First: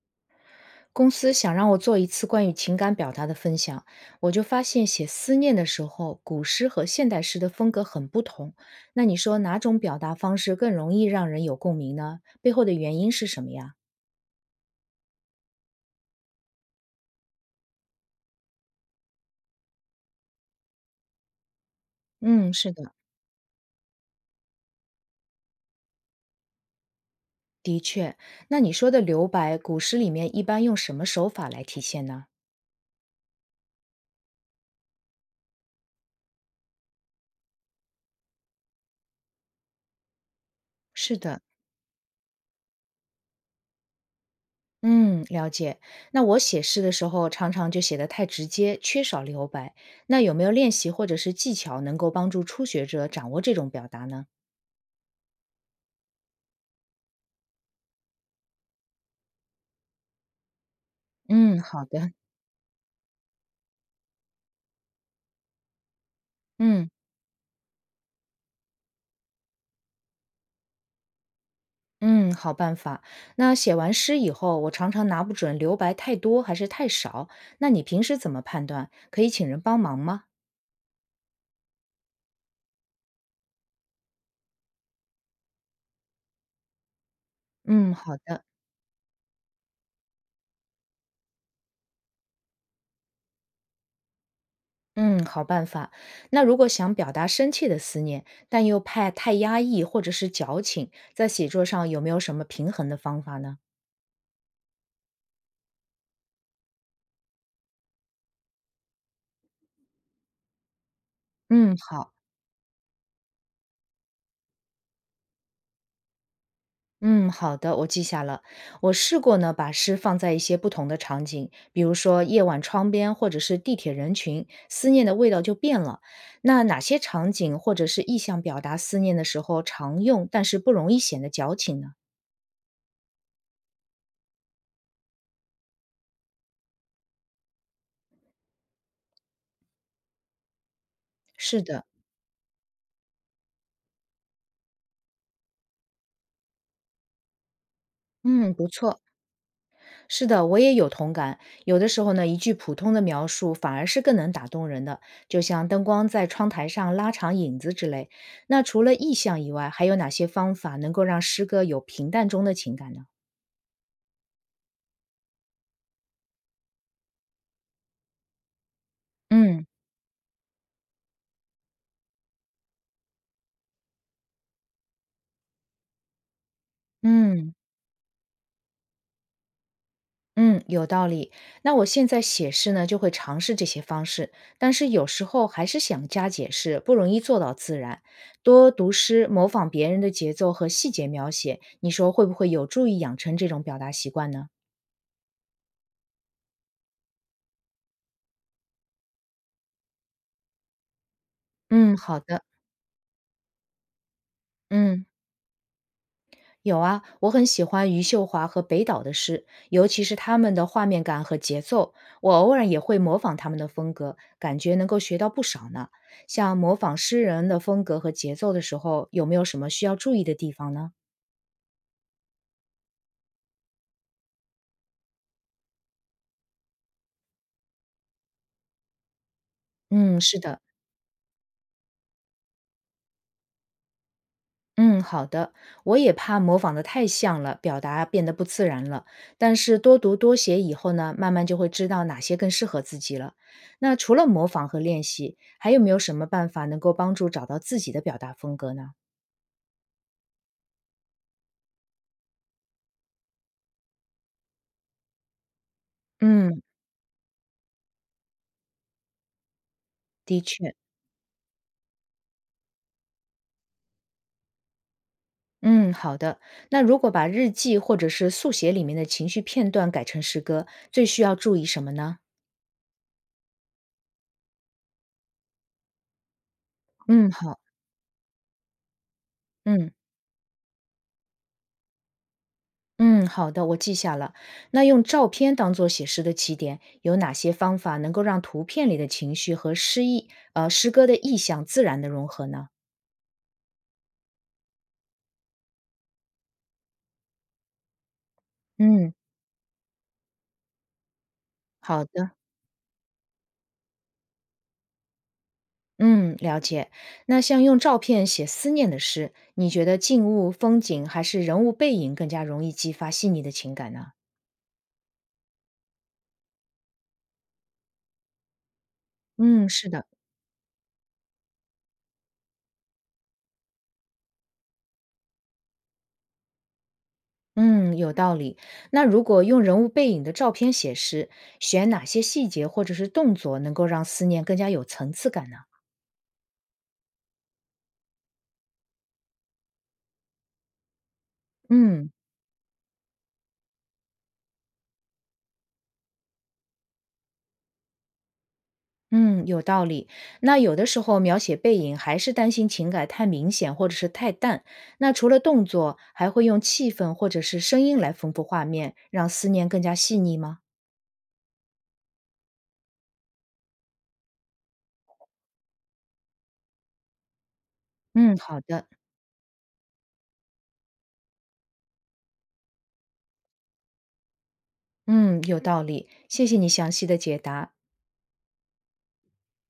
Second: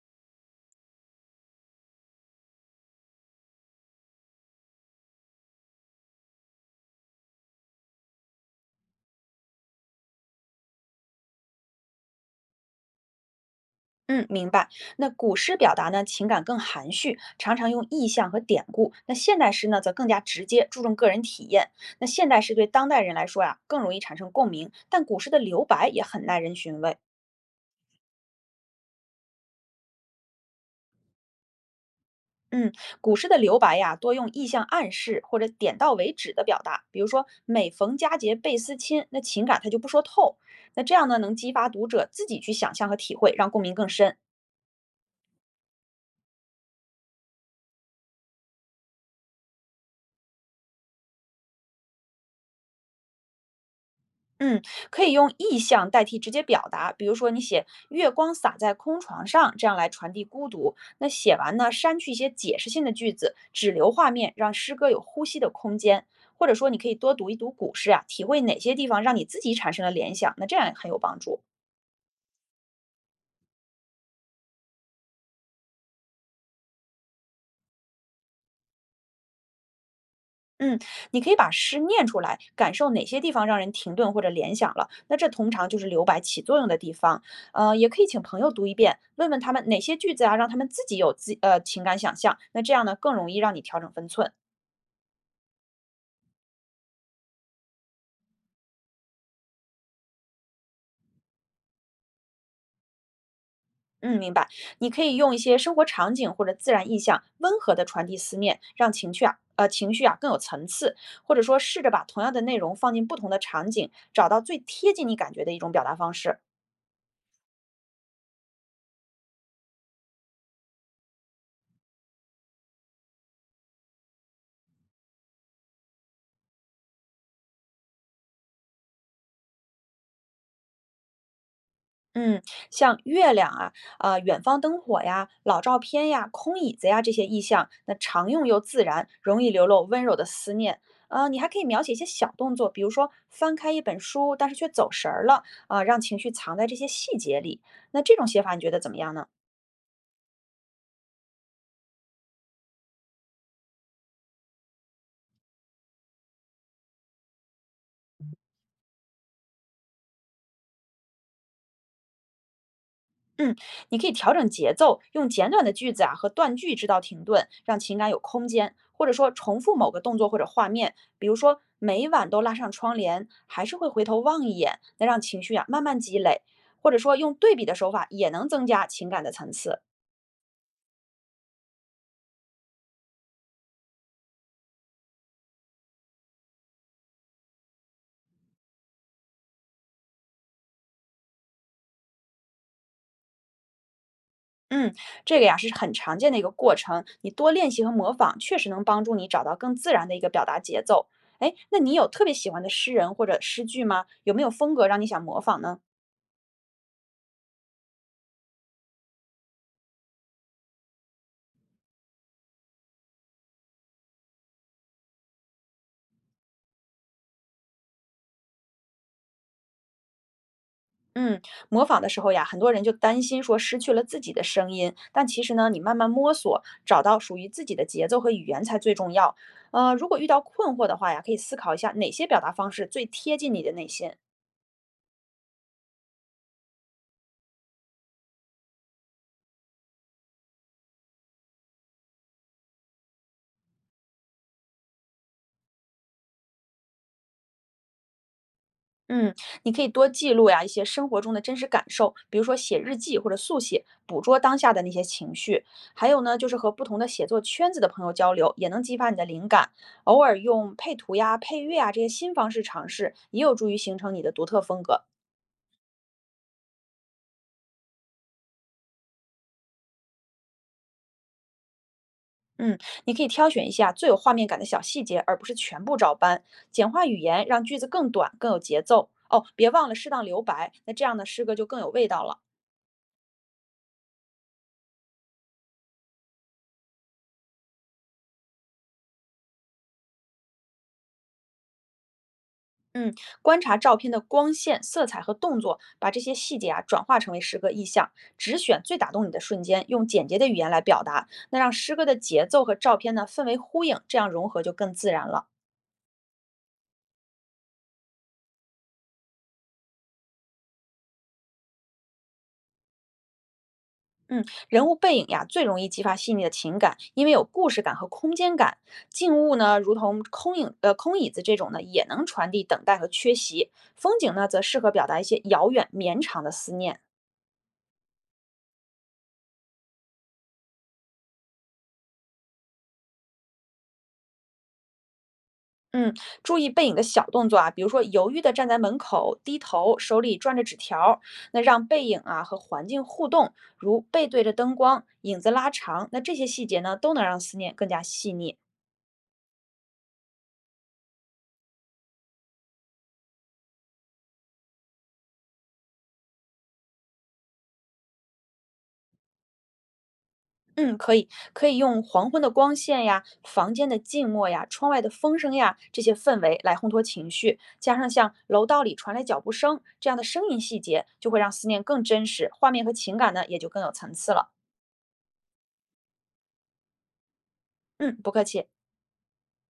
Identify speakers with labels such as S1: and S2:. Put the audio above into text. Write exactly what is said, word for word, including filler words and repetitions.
S1: 公司想让我做一次关于情感表达的分享，我就发现写思念的时候，古诗和现代诗的风格很不同。那你说哪种表达方式更容易让人有共鸣呢？背后的原因是什么呀？
S2: 嗯，明白。那古诗表达呢，情感更含蓄，常常用意象和典故；那现代诗呢，则更加直接，注重个人体验。那现代诗
S1: 嗯，
S2: 对
S1: 是
S2: 当
S1: 的，
S2: 代人来说呀，更容易产生共鸣，但古诗的留白也很耐人寻味。
S1: 的确，那你说的留白，古诗里面一般用什么手法来体现呢？
S2: 嗯，古诗的留白呀，多用意象暗示或者点到为止的表达，比如说“每逢佳节倍思亲”，那情感它就不说透。那这样呢，
S1: 是
S2: 能
S1: 的，
S2: 激发读者自己去想象和体会，让共鸣更深。
S1: 嗯，了解。那我写诗的时候，常常就写得太直接，缺少留白。那有没有练习或者是技巧能够帮助初学者掌握这种表达呢？
S2: 嗯，可以用意象代替直接表达，比如说你写“月光洒在空床上”，这样来传递孤独。那写完
S1: 嗯，
S2: 呢，
S1: 好
S2: 删去
S1: 的，
S2: 一些解释性的句子，只留画面，让诗歌有呼吸的空间。或者说，你可
S1: 嗯
S2: 以多读一读古诗啊，体会哪些地方让你自己产生了联想，那这样也很有帮助。
S1: 嗯，好办法。那写完诗以后，我常常拿不准留白太多还是太少，那你平时怎么判断？可以请人帮忙吗？
S2: 嗯，你可以把诗念出来，感受哪些地方让人停顿或者联想了，那这通常就是留白起作用的地方。呃，也
S1: 嗯，
S2: 可以
S1: 好
S2: 请朋
S1: 的，
S2: 友读一遍，问问他们哪些句子啊，让他们自己有自呃情感想象。那这样呢，更容易让你调整分寸。
S1: 嗯，好办法。那如果想表达深切的思念，但又怕太压抑或者是矫情，在写作上有没有什么平衡的方法呢？
S2: 嗯，明白。你可以用一些生活场景或者自然意象，温和的传递思念，让情绪啊，呃，情绪啊更有层次，或者说
S1: 嗯，
S2: 试着把
S1: 好。
S2: 同样的内容放进不同的场景，找到最贴近你感觉的一种表达方式。
S1: 嗯，好的，我记下了。我试过呢，把诗放在一些不同的场景，比如说夜晚窗边，或者是地铁人群，思念的味道就变了。那哪些场景或者是意象表达思念的时候常用，但是不容易显得矫情呢？
S2: 嗯，像月亮啊、啊、远方灯火呀、老照片呀、空椅子呀这些意象，那常用又自然，容易流露温柔的思念。呃，你还可
S1: 是
S2: 以描
S1: 的，
S2: 写一些小动作，比如说翻开一本书，但是却走神儿了啊、让情绪藏在这些细节里。那这种写
S1: 嗯，
S2: 法你
S1: 不
S2: 觉得怎么
S1: 错，
S2: 样呢？
S1: 是的，我也有同感。有的时候呢，一句普通的描述反而是更能打动人的，就像灯光在窗台上拉长影子之类。那除了意象以外，还有哪些方法能够让诗歌有平淡中的情感呢？
S2: 嗯，你可以调整节奏，用简短的句子啊和断句制造停顿，让情感有空间，或者说重
S1: 嗯
S2: 复某个动作或者画面，比如说每晚都拉上窗帘，还是会回头望一眼，那让情绪啊慢慢积累，或者说用
S1: 嗯
S2: 对比的手法也能增加情感的层次。
S1: 嗯，有道理。那我现在写诗呢，就会尝试这些方式，但是有时候还是想加解释，不容易做到自然。多读诗，模仿别人的节奏和细节描写，你说会不会有助于养成这种表达习惯呢？
S2: 嗯，这个呀是很常见的一个过程，你多练习和模仿，确实能帮助你找到更自然的一个表达节奏。哎，那你
S1: 嗯，
S2: 有
S1: 好
S2: 特别
S1: 的，
S2: 喜欢的诗人或者诗句吗？有没有风格让你
S1: 嗯。
S2: 想模仿呢？
S1: 有啊，我很喜欢余秀华和北岛的诗，尤其是他们的画面感和节奏。我偶尔也会模仿他们的风格，感觉能够学到不少呢。像模仿诗人的风格和节奏的时候，有没有什么需要注意的地方呢？
S2: 嗯，模仿的时候呀，很多人就担心说失去了自己的声音，但其实呢，你慢慢摸索，找到属于自己的节奏和语言才最重要。呃，如果
S1: 嗯，
S2: 遇到
S1: 是的。
S2: 困惑的话呀，可以思考一下哪些表达方式最贴近你的内心。
S1: 嗯，好的。我也怕模仿的太像了，表达变得不自然了。但是多读多写以后呢，慢慢就会知道哪些更适合自己了。那除了模仿和练习，还有没有什么办法能够帮助找到自己的表达风格呢？
S2: 嗯，你可以多记录呀一些生活中的真实感受，比如说写日记或者速写，捕捉当下的那些情绪。还有呢，就是
S1: 嗯，
S2: 和不同的写作圈子的朋友交流，也能激发你的灵感。偶尔
S1: 的
S2: 用
S1: 确，
S2: 配图呀、配乐啊这些新方式尝试，也有助于形成你的独特风格。
S1: 嗯，好的。那如果把日记或者是速写里面的情绪片段改成诗歌，最需要注意什么呢？
S2: 嗯，你可以挑选一下最有画面感的小细节，而不是全部照搬。简化语
S1: 嗯，
S2: 言，
S1: 好，
S2: 让句子更短，更有节奏。哦，别忘
S1: 嗯
S2: 了适当留白，那这样呢，诗歌就更有味道了。
S1: 嗯，好的，我记下了。那用照片当做写诗的起点，有哪些方法能够让图片里的情绪和诗意，呃，诗歌的意象自然的融合呢？
S2: 嗯，观察照片的光线、色彩和动作，把这些细节啊转化成为诗歌意象。只选最打
S1: 嗯，
S2: 动你的瞬间，用简洁的语言来表达，那让诗
S1: 好
S2: 歌的
S1: 的。
S2: 节奏和照片呢氛围呼应，这样融合就更自然了。
S1: 嗯，了解。那像用照片写思念的诗，你觉得静物、风景还是人物背影更加容易激发细腻的情感呢？
S2: 嗯，人物背影呀，最容易激发细腻的情感，因为有故事感和空间感。静物
S1: 嗯，
S2: 呢，
S1: 是
S2: 如
S1: 的。
S2: 同空影、呃空椅子这种呢，也能传递等待和缺席。风景呢，则适合表达一些遥远、绵长的思念。
S1: 嗯，有道理。那如果用人物背影的照片写诗，选哪些细节或者是动作能够让思念更加有层次感呢？
S2: 嗯，注意背影的小动作啊，比如说犹豫的站在门口，低头，手里攥着纸条儿那让背
S1: 嗯
S2: 影啊和环境互动，如背对着灯光，影子拉长，那这些细节呢，都能让思念更加细腻。
S1: 嗯，有道理。那有的时候描写背影还是担心情感太明显或者是太淡。那除了动作，还会用气氛或者是声音来丰富画面，让思念更加细腻吗？
S2: 嗯，可以，可以用黄昏的光线呀、房间的静默呀、窗外的风声呀这些氛围来烘托情绪，加上像
S1: 嗯，好
S2: 楼道
S1: 的。
S2: 里传来脚步声这样的声音细节，就会让思念更真实，画面和情感呢也就更有层次了。
S1: 嗯，有道理。谢谢你详细的解答。
S2: 嗯，不客气。